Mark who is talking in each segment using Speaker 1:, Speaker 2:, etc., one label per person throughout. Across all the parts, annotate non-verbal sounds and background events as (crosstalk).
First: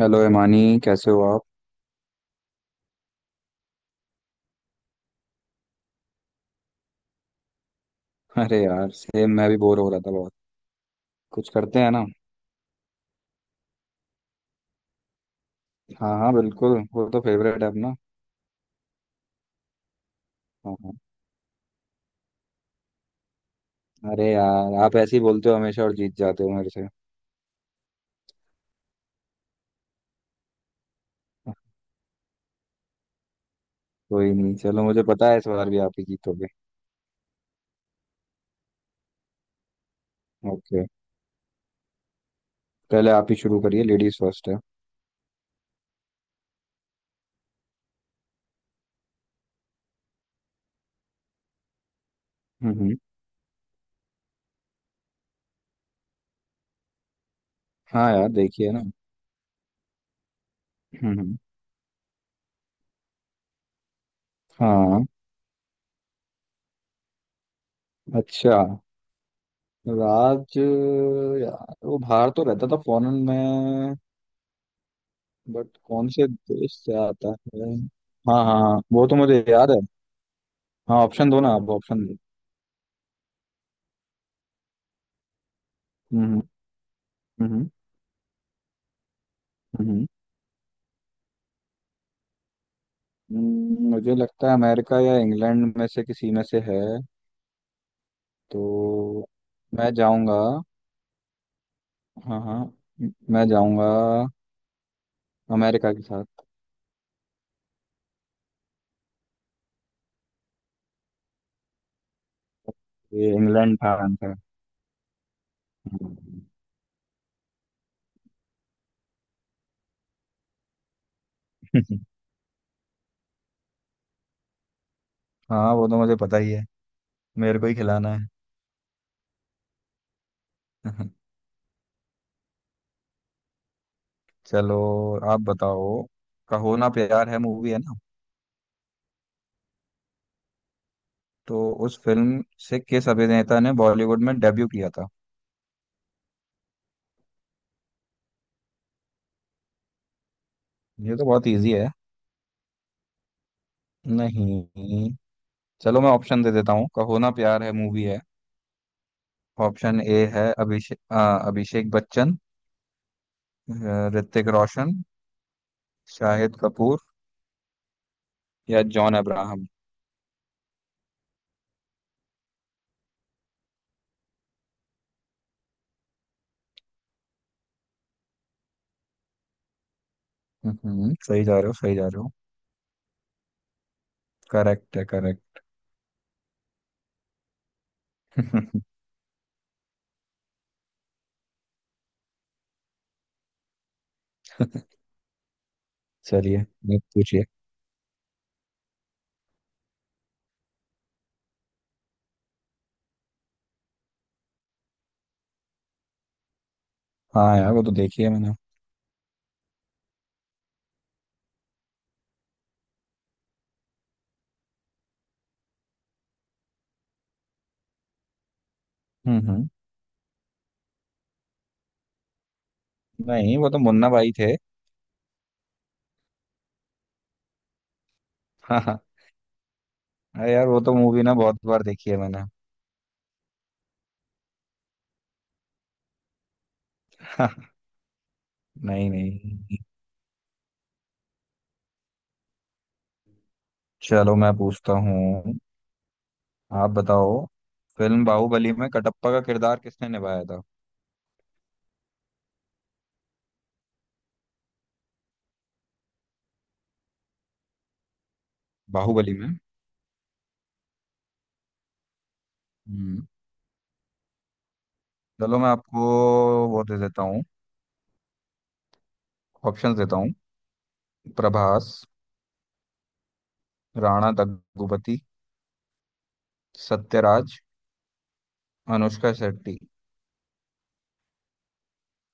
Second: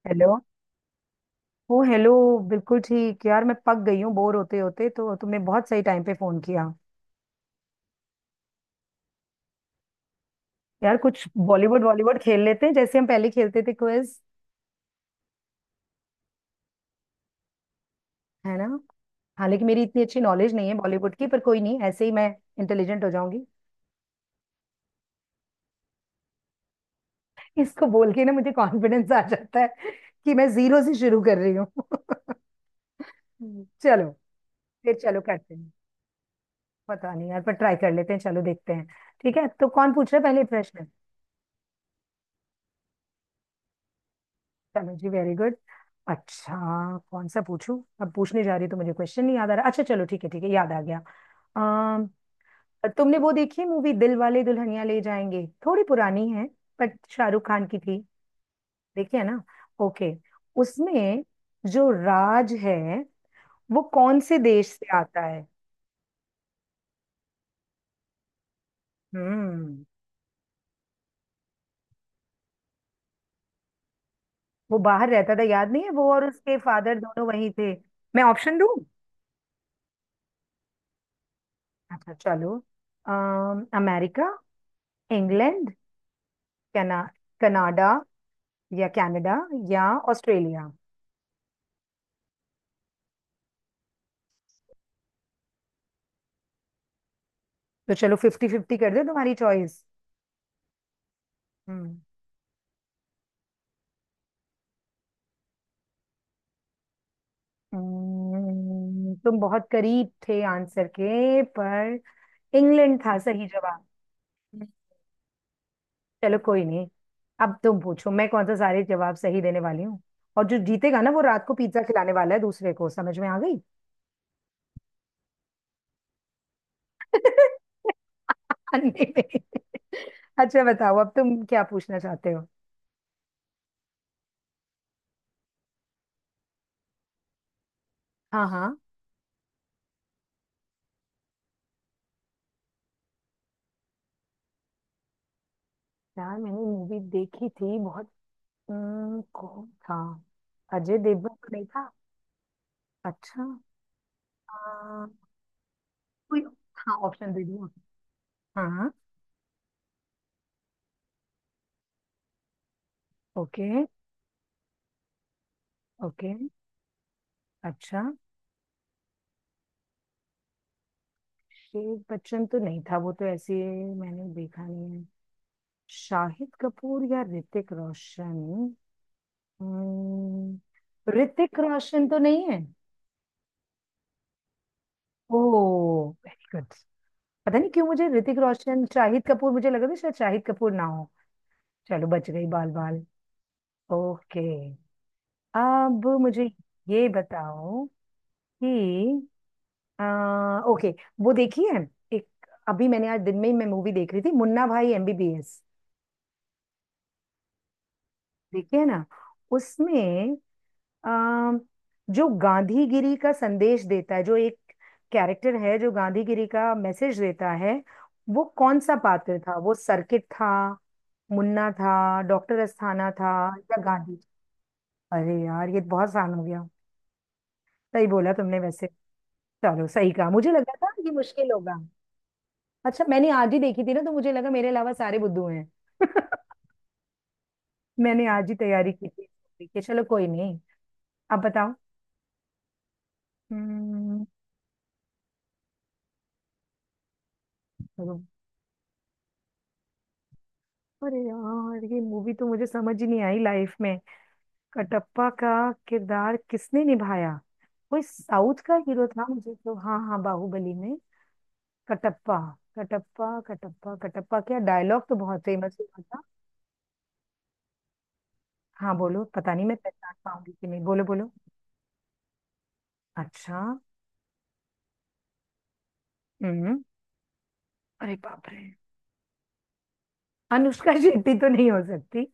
Speaker 1: Hello
Speaker 2: hello.
Speaker 1: Imani, कैसे हो आप।
Speaker 2: Oh hello. बिल्कुल ठीक यार, मैं पक गई हूँ बोर होते होते। तो तुमने बहुत सही टाइम पे फोन किया।
Speaker 1: अरे यार सेम, मैं भी बोर हो रहा था बहुत।
Speaker 2: यार कुछ
Speaker 1: कुछ करते
Speaker 2: बॉलीवुड
Speaker 1: हैं ना।
Speaker 2: बॉलीवुड खेल लेते हैं, जैसे हम पहले खेलते थे क्विज।
Speaker 1: हाँ हाँ बिल्कुल, वो तो फेवरेट है अपना।
Speaker 2: है ना। हालांकि मेरी इतनी अच्छी नॉलेज नहीं है
Speaker 1: हाँ हाँ।
Speaker 2: बॉलीवुड की, पर कोई नहीं, ऐसे ही मैं इंटेलिजेंट हो जाऊंगी।
Speaker 1: अरे यार, आप ऐसे ही बोलते हो हमेशा और जीत जाते हो मेरे से।
Speaker 2: इसको बोल के ना मुझे कॉन्फिडेंस आ जाता है कि मैं जीरो से शुरू कर रही हूँ। (laughs) चलो।
Speaker 1: कोई नहीं, चलो
Speaker 2: फिर
Speaker 1: मुझे
Speaker 2: चलो
Speaker 1: पता है इस
Speaker 2: करते
Speaker 1: बार
Speaker 2: हैं।
Speaker 1: भी आप ही जीतोगे।
Speaker 2: पता नहीं यार, पर ट्राई कर लेते हैं, चलो देखते हैं। ठीक है, तो कौन पूछ रहा है पहले
Speaker 1: ओके,
Speaker 2: प्रश्न।
Speaker 1: पहले आप ही शुरू करिए, लेडीज फर्स्ट है।
Speaker 2: चलो जी, वेरी गुड। अच्छा, कौन सा पूछूं, अब पूछने जा रही तो मुझे क्वेश्चन नहीं याद आ रहा। अच्छा चलो, ठीक है ठीक है, याद आ गया। अम,
Speaker 1: हम्म।
Speaker 2: तुमने वो देखी है मूवी दिल वाले दुल्हनिया ले जाएंगे, थोड़ी पुरानी है, बट शाहरुख खान की थी।
Speaker 1: हाँ यार, देखिए ना।
Speaker 2: देखी है ना। ओके।
Speaker 1: हम्म
Speaker 2: उसमें
Speaker 1: हम्म
Speaker 2: जो राज है, वो कौन से देश से
Speaker 1: हाँ,
Speaker 2: आता है।
Speaker 1: अच्छा।
Speaker 2: हम्म।
Speaker 1: राज? यार वो बाहर तो रहता था, फॉरेन में।
Speaker 2: वो बाहर रहता था,
Speaker 1: बट
Speaker 2: याद नहीं है
Speaker 1: कौन
Speaker 2: वो और
Speaker 1: से
Speaker 2: उसके
Speaker 1: देश से
Speaker 2: फादर दोनों
Speaker 1: आता
Speaker 2: वहीं
Speaker 1: है।
Speaker 2: थे। मैं
Speaker 1: हाँ
Speaker 2: ऑप्शन
Speaker 1: हाँ
Speaker 2: दूं।
Speaker 1: हाँ, वो तो मुझे याद है। हाँ, ऑप्शन दो ना आप, ऑप्शन
Speaker 2: अच्छा
Speaker 1: दो।
Speaker 2: चलो। अमेरिका, इंग्लैंड,
Speaker 1: हम्म
Speaker 2: कना
Speaker 1: हम्म
Speaker 2: कनाडा, या कनाडा, या
Speaker 1: हम्म,
Speaker 2: ऑस्ट्रेलिया।
Speaker 1: मुझे लगता है अमेरिका या इंग्लैंड में से किसी में से है।
Speaker 2: तो चलो फिफ्टी फिफ्टी कर दो,
Speaker 1: तो
Speaker 2: तुम्हारी चॉइस।
Speaker 1: मैं जाऊंगा।
Speaker 2: हम्म।
Speaker 1: हाँ हाँ। मैं जाऊंगा अमेरिका के साथ।
Speaker 2: तुम बहुत करीब थे आंसर के, पर इंग्लैंड था
Speaker 1: ये
Speaker 2: सही
Speaker 1: इंग्लैंड
Speaker 2: जवाब।
Speaker 1: था आंसर।
Speaker 2: चलो
Speaker 1: हम्म।
Speaker 2: कोई नहीं। अब तुम पूछो, मैं कौन सा सारे जवाब सही देने वाली हूँ। और जो जीतेगा ना वो रात को पिज्जा खिलाने
Speaker 1: (laughs)
Speaker 2: वाला है दूसरे को, समझ में आ गई।
Speaker 1: हाँ, वो तो मुझे पता ही है। मेरे को ही
Speaker 2: (laughs)
Speaker 1: खिलाना है।
Speaker 2: अंडे में। अच्छा बताओ, अब
Speaker 1: (laughs)
Speaker 2: तुम क्या पूछना चाहते हो।
Speaker 1: चलो, आप बताओ। कहो ना प्यार है, मूवी है ना।
Speaker 2: हाँ हाँ।
Speaker 1: तो उस फिल्म से किस अभिनेता ने बॉलीवुड में डेब्यू किया था।
Speaker 2: यार मैंने मूवी देखी थी बहुत। कौन था। अजय
Speaker 1: ये तो
Speaker 2: देवगन
Speaker 1: बहुत
Speaker 2: तो नहीं
Speaker 1: इजी है।
Speaker 2: था। अच्छा। आ,
Speaker 1: नहीं, चलो मैं
Speaker 2: कोई।
Speaker 1: ऑप्शन दे देता हूँ।
Speaker 2: हाँ
Speaker 1: कहो ना
Speaker 2: ऑप्शन दे
Speaker 1: प्यार
Speaker 2: दो।
Speaker 1: है मूवी है।
Speaker 2: हाँ।
Speaker 1: ऑप्शन ए है, अभिषेक अभिषेक बच्चन।
Speaker 2: ओके।
Speaker 1: ऋतिक रोशन,
Speaker 2: ओके।
Speaker 1: शाहिद कपूर
Speaker 2: अच्छा।
Speaker 1: या जॉन अब्राहम।
Speaker 2: शेख बच्चन तो नहीं था, वो तो ऐसे मैंने देखा नहीं है। शाहिद कपूर या ऋतिक रोशन। हम्म,
Speaker 1: सही जा
Speaker 2: ऋतिक
Speaker 1: रहे हो, सही जा
Speaker 2: रोशन तो
Speaker 1: रहे हो।
Speaker 2: नहीं है।
Speaker 1: करेक्ट है, करेक्ट।
Speaker 2: Oh very good. पता नहीं क्यों मुझे ऋतिक रोशन
Speaker 1: (laughs)
Speaker 2: शाहिद कपूर, मुझे लगा था शायद शाहिद कपूर ना हो। चलो बच गई बाल बाल। ओके। अब मुझे
Speaker 1: चलिए आप
Speaker 2: ये
Speaker 1: पूछिए।
Speaker 2: बताओ कि ओके, वो देखी है एक, अभी मैंने आज दिन में ही मैं मूवी देख रही थी मुन्ना भाई एमबीबीएस।
Speaker 1: हाँ यार, वो तो देखी है मैंने।
Speaker 2: देखी है ना। उसमें आ, जो गांधीगिरी का संदेश देता है, जो एक कैरेक्टर है जो गांधीगिरी का मैसेज देता है, वो कौन सा पात्र
Speaker 1: हम्म
Speaker 2: था।
Speaker 1: हम्म
Speaker 2: वो सर्किट था, मुन्ना था, डॉक्टर अस्थाना था,
Speaker 1: नहीं, वो तो
Speaker 2: या
Speaker 1: मुन्ना
Speaker 2: गांधी।
Speaker 1: भाई थे।
Speaker 2: अरे यार ये बहुत आसान हो गया, सही बोला तुमने
Speaker 1: (laughs)
Speaker 2: वैसे।
Speaker 1: हाँ।
Speaker 2: चलो सही कहा, मुझे
Speaker 1: अरे यार,
Speaker 2: लगा
Speaker 1: वो
Speaker 2: था
Speaker 1: तो
Speaker 2: ये
Speaker 1: मूवी ना
Speaker 2: मुश्किल
Speaker 1: बहुत
Speaker 2: होगा।
Speaker 1: बार देखी है मैंने।
Speaker 2: अच्छा, मैंने आज ही देखी थी ना तो मुझे लगा मेरे अलावा सारे बुद्धू हैं। (laughs)
Speaker 1: (laughs)
Speaker 2: मैंने आज ही तैयारी की
Speaker 1: नहीं
Speaker 2: थी इस movie
Speaker 1: नहीं।
Speaker 2: की। चलो कोई नहीं, अब बताओ। हम्म,
Speaker 1: चलो मैं पूछता हूँ, आप बताओ।
Speaker 2: रुको।
Speaker 1: फिल्म बाहुबली में कटप्पा का किरदार किसने निभाया था।
Speaker 2: अरे यार ये मूवी तो मुझे समझ ही नहीं आई लाइफ में। कटप्पा का किरदार किसने निभाया। कोई साउथ का हीरो था
Speaker 1: बाहुबली में।
Speaker 2: मुझे तो, हाँ हाँ बाहुबली में। कटप्पा,
Speaker 1: हम्म,
Speaker 2: कटप्पा क्या डायलॉग तो बहुत
Speaker 1: चलो मैं
Speaker 2: फेमस
Speaker 1: आपको
Speaker 2: हुआ था।
Speaker 1: वो दे देता हूँ।
Speaker 2: हाँ बोलो, पता नहीं मैं
Speaker 1: ऑप्शंस
Speaker 2: पहचान
Speaker 1: देता हूँ।
Speaker 2: पाऊंगी कि नहीं, बोलो बोलो।
Speaker 1: प्रभास,
Speaker 2: अच्छा।
Speaker 1: राणा दग्गुबाती,
Speaker 2: हम्म।
Speaker 1: सत्यराज,
Speaker 2: अरे बाप रे।
Speaker 1: अनुष्का शेट्टी।
Speaker 2: अनुष्का (laughs) शेट्टी तो नहीं हो सकती,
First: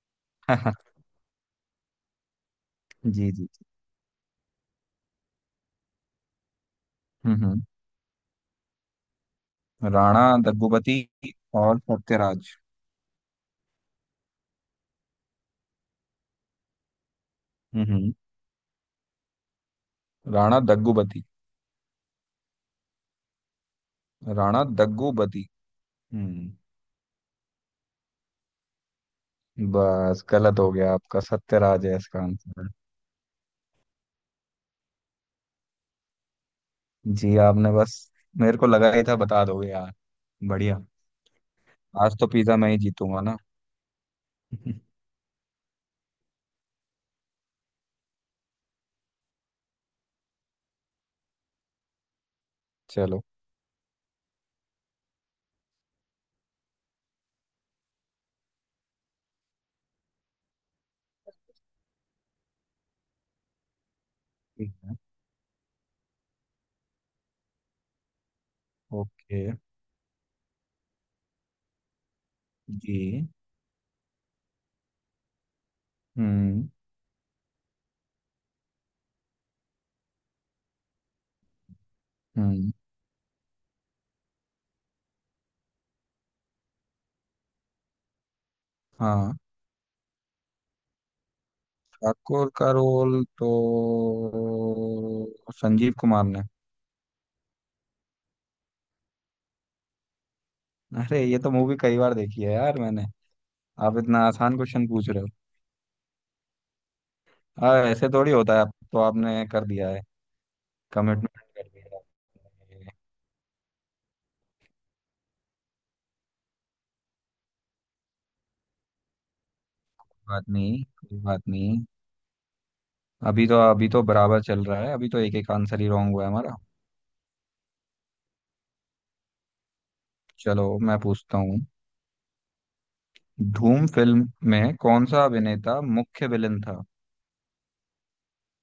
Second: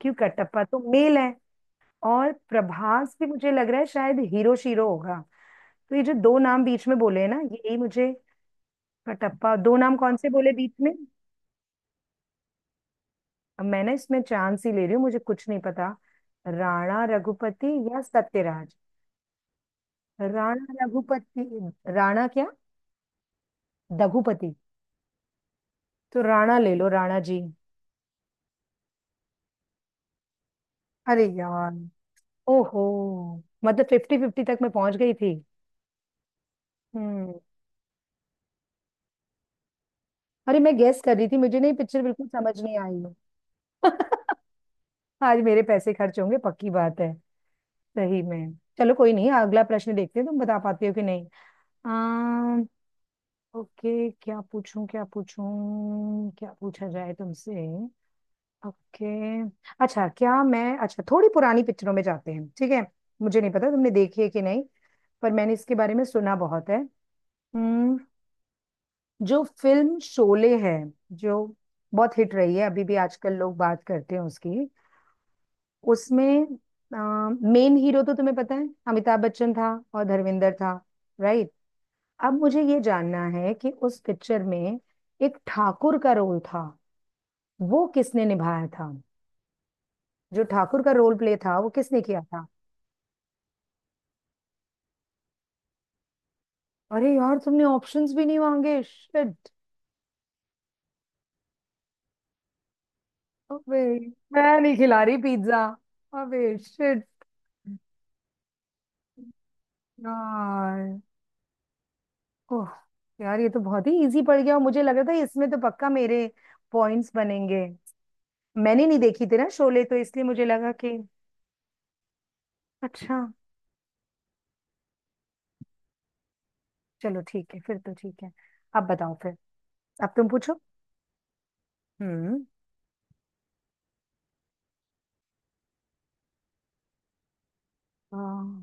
Speaker 2: क्यों कटप्पा तो
Speaker 1: (laughs)
Speaker 2: मेल है। और प्रभास भी
Speaker 1: जी जी
Speaker 2: मुझे
Speaker 1: जी।
Speaker 2: लग रहा है शायद हीरो शीरो होगा। तो ये जो दो नाम बीच में बोले हैं ना,
Speaker 1: हम्म,
Speaker 2: यही मुझे। कटप्पा, दो नाम कौन
Speaker 1: राणा
Speaker 2: से बोले बीच में।
Speaker 1: दग्गुबाती और सत्यराज।
Speaker 2: अब मैंने इसमें चांस ही ले रही हूँ, मुझे कुछ नहीं पता। राणा रघुपति
Speaker 1: हम्म
Speaker 2: या
Speaker 1: हम्म,
Speaker 2: सत्यराज।
Speaker 1: राणा
Speaker 2: राणा
Speaker 1: दग्गुबाती।
Speaker 2: रघुपति। राणा क्या, दघुपति।
Speaker 1: राणा दग्गुबाती।
Speaker 2: तो
Speaker 1: हम्म,
Speaker 2: राणा ले लो, राणा जी।
Speaker 1: बस गलत हो गया आपका,
Speaker 2: अरे यार।
Speaker 1: सत्यराज है इसका आंसर।
Speaker 2: ओहो, मतलब फिफ्टी फिफ्टी तक मैं पहुंच गई थी। हम्म।
Speaker 1: जी आपने बस, मेरे को लगा ही था बता दोगे यार।
Speaker 2: अरे मैं
Speaker 1: बढ़िया।
Speaker 2: गेस कर रही थी, मुझे नहीं पिक्चर
Speaker 1: आज
Speaker 2: बिल्कुल
Speaker 1: तो पिज्जा
Speaker 2: समझ
Speaker 1: मैं
Speaker 2: नहीं
Speaker 1: ही
Speaker 2: आई है।
Speaker 1: जीतूंगा ना। (laughs)
Speaker 2: (laughs) आज मेरे पैसे खर्च होंगे पक्की बात है, सही में। चलो कोई नहीं, अगला प्रश्न देखते हैं तुम बता पाती हो कि नहीं। आम,
Speaker 1: चलो
Speaker 2: ओके, क्या पूछूं क्या पूछूं, क्या पूछा जाए तुमसे। ओके। अच्छा, क्या मैं अच्छा थोड़ी पुरानी पिक्चरों में जाते हैं, ठीक है। मुझे नहीं पता तुमने देखी है कि नहीं,
Speaker 1: ठीक है।
Speaker 2: पर मैंने इसके बारे में सुना बहुत है। हम्म,
Speaker 1: ओके।
Speaker 2: जो फिल्म शोले है, जो बहुत हिट रही है, अभी भी
Speaker 1: जी।
Speaker 2: आजकल लोग बात करते हैं उसकी। उसमें
Speaker 1: हम्म
Speaker 2: मेन हीरो तो तुम्हें पता है अमिताभ बच्चन था और धर्मेंद्र था, राइट। अब मुझे
Speaker 1: हम्म
Speaker 2: ये जानना है कि उस पिक्चर में एक ठाकुर का रोल था, वो किसने निभाया था।
Speaker 1: हाँ,
Speaker 2: जो ठाकुर का रोल प्ले था वो किसने किया था।
Speaker 1: ठाकुर का रोल तो संजीव कुमार ने।
Speaker 2: अरे यार तुमने ऑप्शंस भी नहीं मांगे, शिट।
Speaker 1: अरे, ये तो मूवी कई बार देखी है यार मैंने।
Speaker 2: अबे
Speaker 1: आप इतना आसान
Speaker 2: मैं नहीं
Speaker 1: क्वेश्चन
Speaker 2: खिला
Speaker 1: पूछ
Speaker 2: रही
Speaker 1: रहे हो।
Speaker 2: पिज्जा, अबे शिट।
Speaker 1: हाँ ऐसे थोड़ी होता है, आप तो आपने कर दिया है,
Speaker 2: यार।
Speaker 1: कमिटमेंट कर दिया है
Speaker 2: ओह
Speaker 1: आपने।
Speaker 2: यार, ये तो बहुत ही इजी पड़ गया, और मुझे लग रहा था इसमें तो पक्का मेरे पॉइंट्स बनेंगे। मैंने नहीं देखी थी ना शोले, तो इसलिए
Speaker 1: कोई
Speaker 2: मुझे
Speaker 1: बात
Speaker 2: लगा
Speaker 1: नहीं,
Speaker 2: कि।
Speaker 1: कोई बात नहीं।
Speaker 2: अच्छा।
Speaker 1: अभी तो बराबर चल रहा है, अभी तो एक एक आंसर ही रॉन्ग हुआ है हमारा।
Speaker 2: चलो ठीक है, फिर तो ठीक है। अब बताओ फिर, अब तुम पूछो।
Speaker 1: चलो मैं पूछता हूँ,
Speaker 2: हम्म।
Speaker 1: धूम फिल्म में कौन सा अभिनेता मुख्य विलेन था।
Speaker 2: हाँ,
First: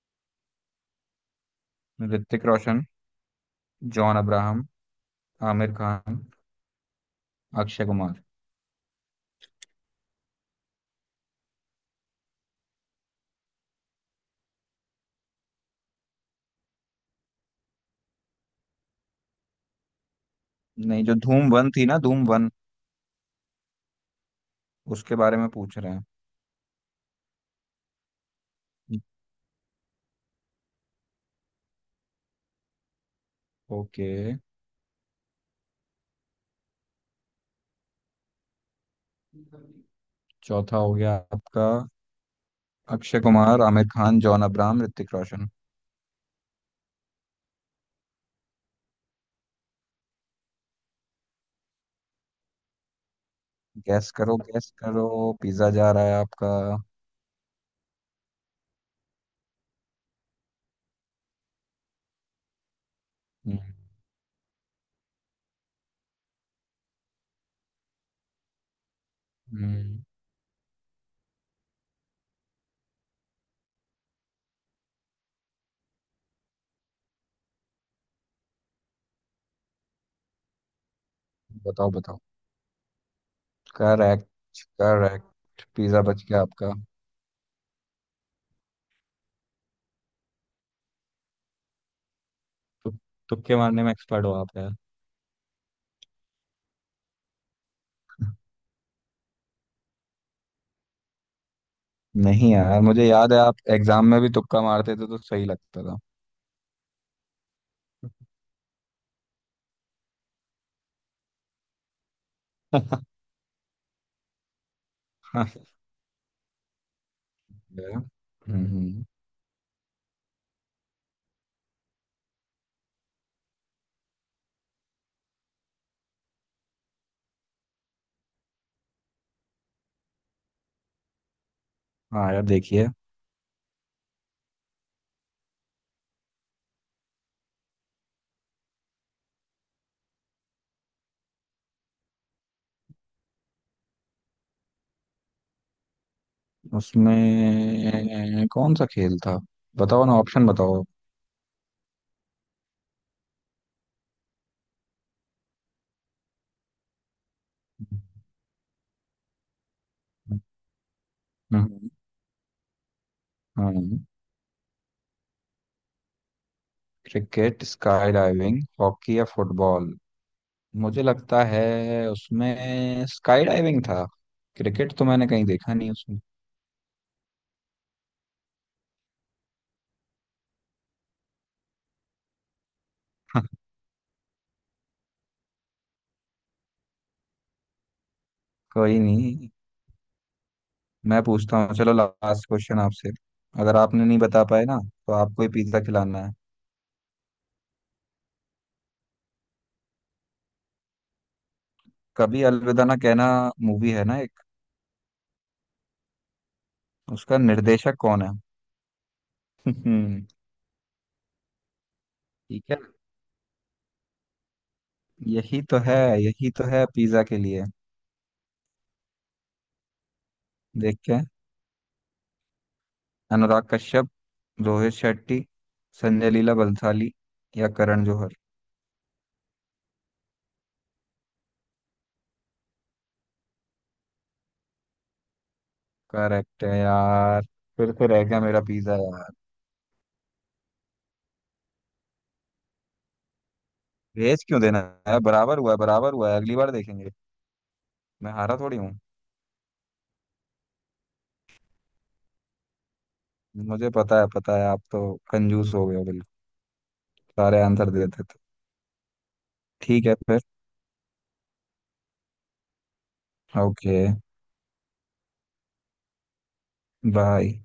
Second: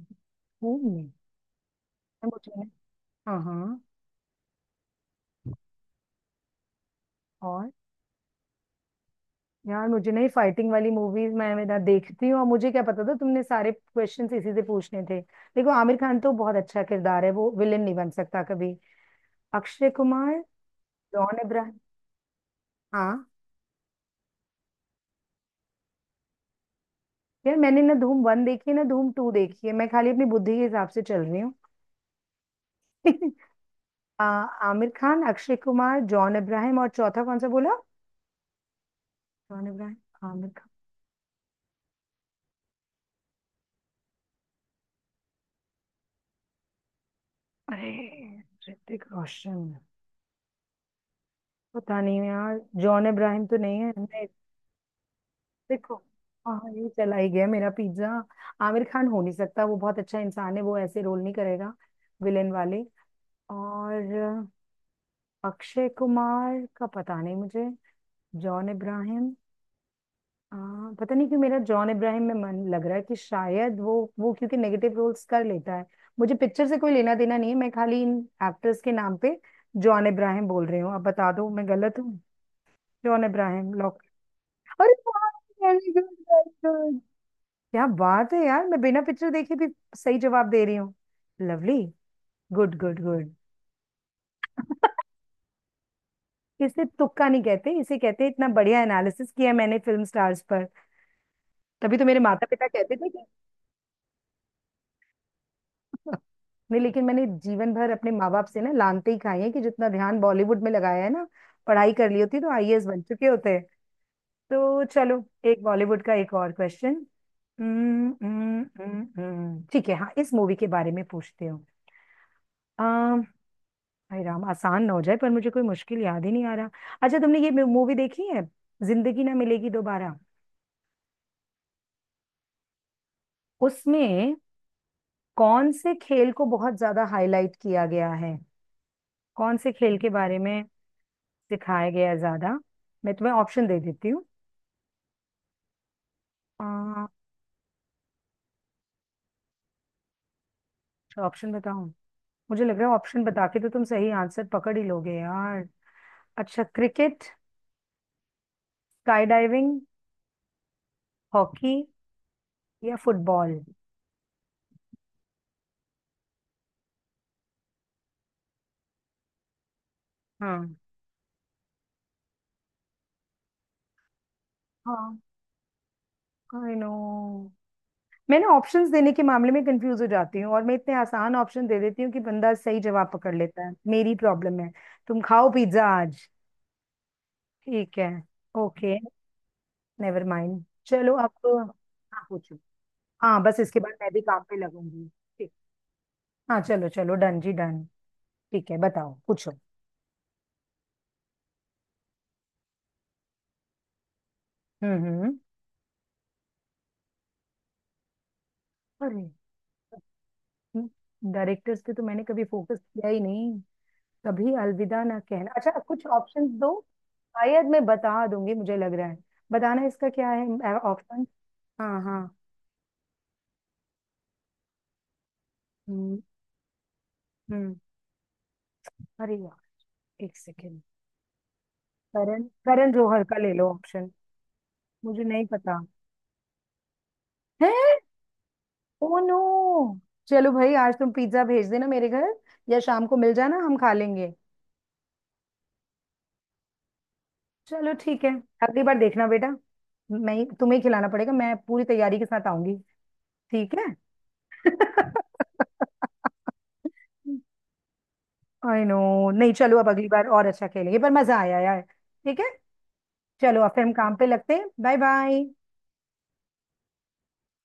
Speaker 2: खून में। यार
Speaker 1: ऋतिक
Speaker 2: मुझे नहीं-
Speaker 1: रोशन,
Speaker 2: हाँ हाँ
Speaker 1: जॉन अब्राहम, आमिर खान,
Speaker 2: और।
Speaker 1: अक्षय कुमार।
Speaker 2: यार मुझे नहीं फाइटिंग वाली मूवीज मैं ना देखती हूँ, और मुझे क्या पता था तुमने सारे क्वेश्चंस इसी से पूछने थे। देखो आमिर खान तो बहुत अच्छा किरदार है, वो विलेन नहीं बन सकता कभी। अक्षय कुमार,
Speaker 1: नहीं, जो
Speaker 2: जॉन
Speaker 1: धूम वन
Speaker 2: इब्राहिम।
Speaker 1: थी ना, धूम वन
Speaker 2: हाँ
Speaker 1: उसके बारे में पूछ रहे हैं।
Speaker 2: यार मैंने ना धूम वन देखी है ना धूम टू देखी है, मैं खाली अपनी बुद्धि के हिसाब से चल रही हूँ। (laughs)
Speaker 1: ओके,
Speaker 2: आ, आमिर खान, अक्षय कुमार, जॉन इब्राहिम, और चौथा कौन सा बोला। जॉन इब्राहिम, आमिर खान।
Speaker 1: चौथा हो गया आपका। अक्षय कुमार, आमिर खान, जॉन अब्राहम, ऋतिक रोशन।
Speaker 2: अरे। ऋतिक रोशन। पता नहीं यार, जॉन इब्राहिम तो नहीं है,
Speaker 1: गैस
Speaker 2: नहीं।
Speaker 1: करो, गैस करो, पिज्जा जा
Speaker 2: देखो,
Speaker 1: रहा है आपका।
Speaker 2: हाँ ये चला ही गया मेरा पिज्जा। आमिर खान हो नहीं सकता, वो बहुत अच्छा इंसान है, वो ऐसे रोल नहीं करेगा विलेन वाले।
Speaker 1: हम्म,
Speaker 2: और अक्षय कुमार का पता नहीं मुझे। जॉन इब्राहिम।
Speaker 1: हम्म,
Speaker 2: हाँ पता नहीं क्यों मेरा जॉन इब्राहिम में मन लग रहा है कि शायद वो क्योंकि नेगेटिव रोल्स कर लेता है। मुझे पिक्चर से कोई लेना देना नहीं है, मैं खाली इन एक्टर्स के नाम पे जॉन इब्राहिम बोल रही हूँ, अब बता दो मैं
Speaker 1: बताओ
Speaker 2: गलत हूँ।
Speaker 1: बताओ।
Speaker 2: जॉन इब्राहिम लॉक।
Speaker 1: करेक्ट।
Speaker 2: अरे वाह,
Speaker 1: करेक्ट,
Speaker 2: very
Speaker 1: पिज्जा
Speaker 2: good,
Speaker 1: बच गया
Speaker 2: very
Speaker 1: आपका।
Speaker 2: good. क्या बात है यार, मैं बिना पिक्चर देखे भी सही जवाब दे रही हूँ। लवली, गुड
Speaker 1: तु,
Speaker 2: गुड गुड।
Speaker 1: तुक्के मारने में एक्सपर्ट हो आप यार।
Speaker 2: इसे तुक्का नहीं कहते, इसे कहते हैं, इतना बढ़िया एनालिसिस किया मैंने फिल्म स्टार्स पर। तभी तो मेरे माता
Speaker 1: नहीं
Speaker 2: पिता
Speaker 1: यार,
Speaker 2: कहते
Speaker 1: मुझे
Speaker 2: थे कि,
Speaker 1: याद है आप एग्जाम में भी तुक्का मारते थे तो सही लगता था।
Speaker 2: नहीं लेकिन मैंने जीवन भर अपने माँ बाप से ना लानते ही खाई है कि जितना ध्यान बॉलीवुड में लगाया है ना, पढ़ाई कर ली होती तो आईएएस बन
Speaker 1: (laughs)
Speaker 2: चुके होते। तो चलो, एक बॉलीवुड का एक और क्वेश्चन।
Speaker 1: हम्म।
Speaker 2: ठीक है हाँ, इस मूवी के बारे में पूछते हो। अम, भाई राम आसान ना हो जाए, पर मुझे कोई मुश्किल याद ही नहीं आ रहा। अच्छा तुमने ये मूवी देखी है, जिंदगी ना मिलेगी दोबारा।
Speaker 1: हाँ यार, देखिए।
Speaker 2: उसमें कौन से खेल को बहुत ज्यादा हाईलाइट किया गया है, कौन से खेल के बारे में सिखाया गया है ज्यादा। मैं तुम्हें ऑप्शन दे देती हूँ। आ,
Speaker 1: उसमें कौन सा खेल था, बताओ ना ऑप्शन बताओ।
Speaker 2: अच्छा ऑप्शन बताऊं। मुझे लग रहा है ऑप्शन बता के तो तुम सही आंसर पकड़ ही लोगे यार। अच्छा, क्रिकेट, स्काई डाइविंग, हॉकी,
Speaker 1: हम्म
Speaker 2: या फुटबॉल।
Speaker 1: हम्म क्रिकेट, स्काई डाइविंग, हॉकी या फुटबॉल।
Speaker 2: हाँ
Speaker 1: मुझे लगता है उसमें स्काई डाइविंग था, क्रिकेट तो
Speaker 2: हाँ।
Speaker 1: मैंने कहीं देखा नहीं उसमें।
Speaker 2: आई नो, मैं ना ऑप्शंस देने के मामले में कंफ्यूज हो जाती हूँ, और मैं इतने आसान ऑप्शन दे देती हूँ कि बंदा सही जवाब पकड़
Speaker 1: (laughs)
Speaker 2: लेता है, मेरी प्रॉब्लम है। तुम खाओ पिज्जा आज, ठीक है। ओके।
Speaker 1: कोई नहीं।
Speaker 2: नेवर माइंड, चलो
Speaker 1: मैं
Speaker 2: अब
Speaker 1: पूछता हूँ, चलो
Speaker 2: आप
Speaker 1: लास्ट
Speaker 2: पूछो।
Speaker 1: क्वेश्चन आपसे।
Speaker 2: हाँ बस
Speaker 1: अगर
Speaker 2: इसके बाद
Speaker 1: आपने
Speaker 2: मैं
Speaker 1: नहीं
Speaker 2: भी काम
Speaker 1: बता
Speaker 2: पे
Speaker 1: पाए ना,
Speaker 2: लगूंगी।
Speaker 1: तो आपको ही
Speaker 2: ठीक,
Speaker 1: पिज्जा खिलाना है।
Speaker 2: हाँ चलो चलो डन जी डन। ठीक है बताओ, पूछो।
Speaker 1: कभी अलविदा ना कहना मूवी है ना एक,
Speaker 2: हम्म।
Speaker 1: उसका निर्देशक कौन है।
Speaker 2: अरे।
Speaker 1: (laughs)
Speaker 2: डायरेक्टर्स पे तो मैंने कभी
Speaker 1: ठीक
Speaker 2: फोकस
Speaker 1: है,
Speaker 2: किया ही नहीं। कभी अलविदा ना कहना,
Speaker 1: यही तो
Speaker 2: अच्छा
Speaker 1: है,
Speaker 2: कुछ ऑप्शंस
Speaker 1: यही तो
Speaker 2: दो।
Speaker 1: है पिज्जा के लिए।
Speaker 2: शायद मैं बता दूंगी मुझे लग रहा है, बताना इसका क्या है
Speaker 1: देख के।
Speaker 2: ऑप्शन। हाँ हाँ।
Speaker 1: अनुराग कश्यप, रोहित शेट्टी,
Speaker 2: हम्म
Speaker 1: संजय लीला बंसाली या
Speaker 2: हम्म।
Speaker 1: करण जौहर।
Speaker 2: अरे यार, एक सेकेंड। करण, करण जौहर का ले लो ऑप्शन, मुझे नहीं पता।
Speaker 1: करेक्ट है यार।
Speaker 2: है।
Speaker 1: फिर से रह गया मेरा पिज्जा
Speaker 2: ओ
Speaker 1: यार।
Speaker 2: नो। चलो भाई आज तुम पिज्जा भेज देना मेरे घर, या शाम को मिल जाना हम खा लेंगे।
Speaker 1: भेज क्यों देना है, बराबर हुआ है, बराबर हुआ है, अगली बार देखेंगे।
Speaker 2: चलो ठीक है।
Speaker 1: मैं हारा थोड़ी
Speaker 2: अगली बार
Speaker 1: हूँ।
Speaker 2: देखना बेटा, तुम्हें ही खिलाना पड़ेगा, मैं पूरी तैयारी के साथ आऊंगी, ठीक है।
Speaker 1: मुझे पता है, पता है, आप तो कंजूस हो गए हो बिल्कुल,
Speaker 2: (laughs)
Speaker 1: सारे आंसर दे देते हो।
Speaker 2: I know. नहीं चलो अब
Speaker 1: ठीक
Speaker 2: अगली
Speaker 1: है
Speaker 2: बार
Speaker 1: फिर।
Speaker 2: और अच्छा खेलेंगे, पर मजा आया यार, ठीक है। चलो अब फिर हम
Speaker 1: ओके,
Speaker 2: काम पे लगते हैं, बाय बाय।
Speaker 1: बाय।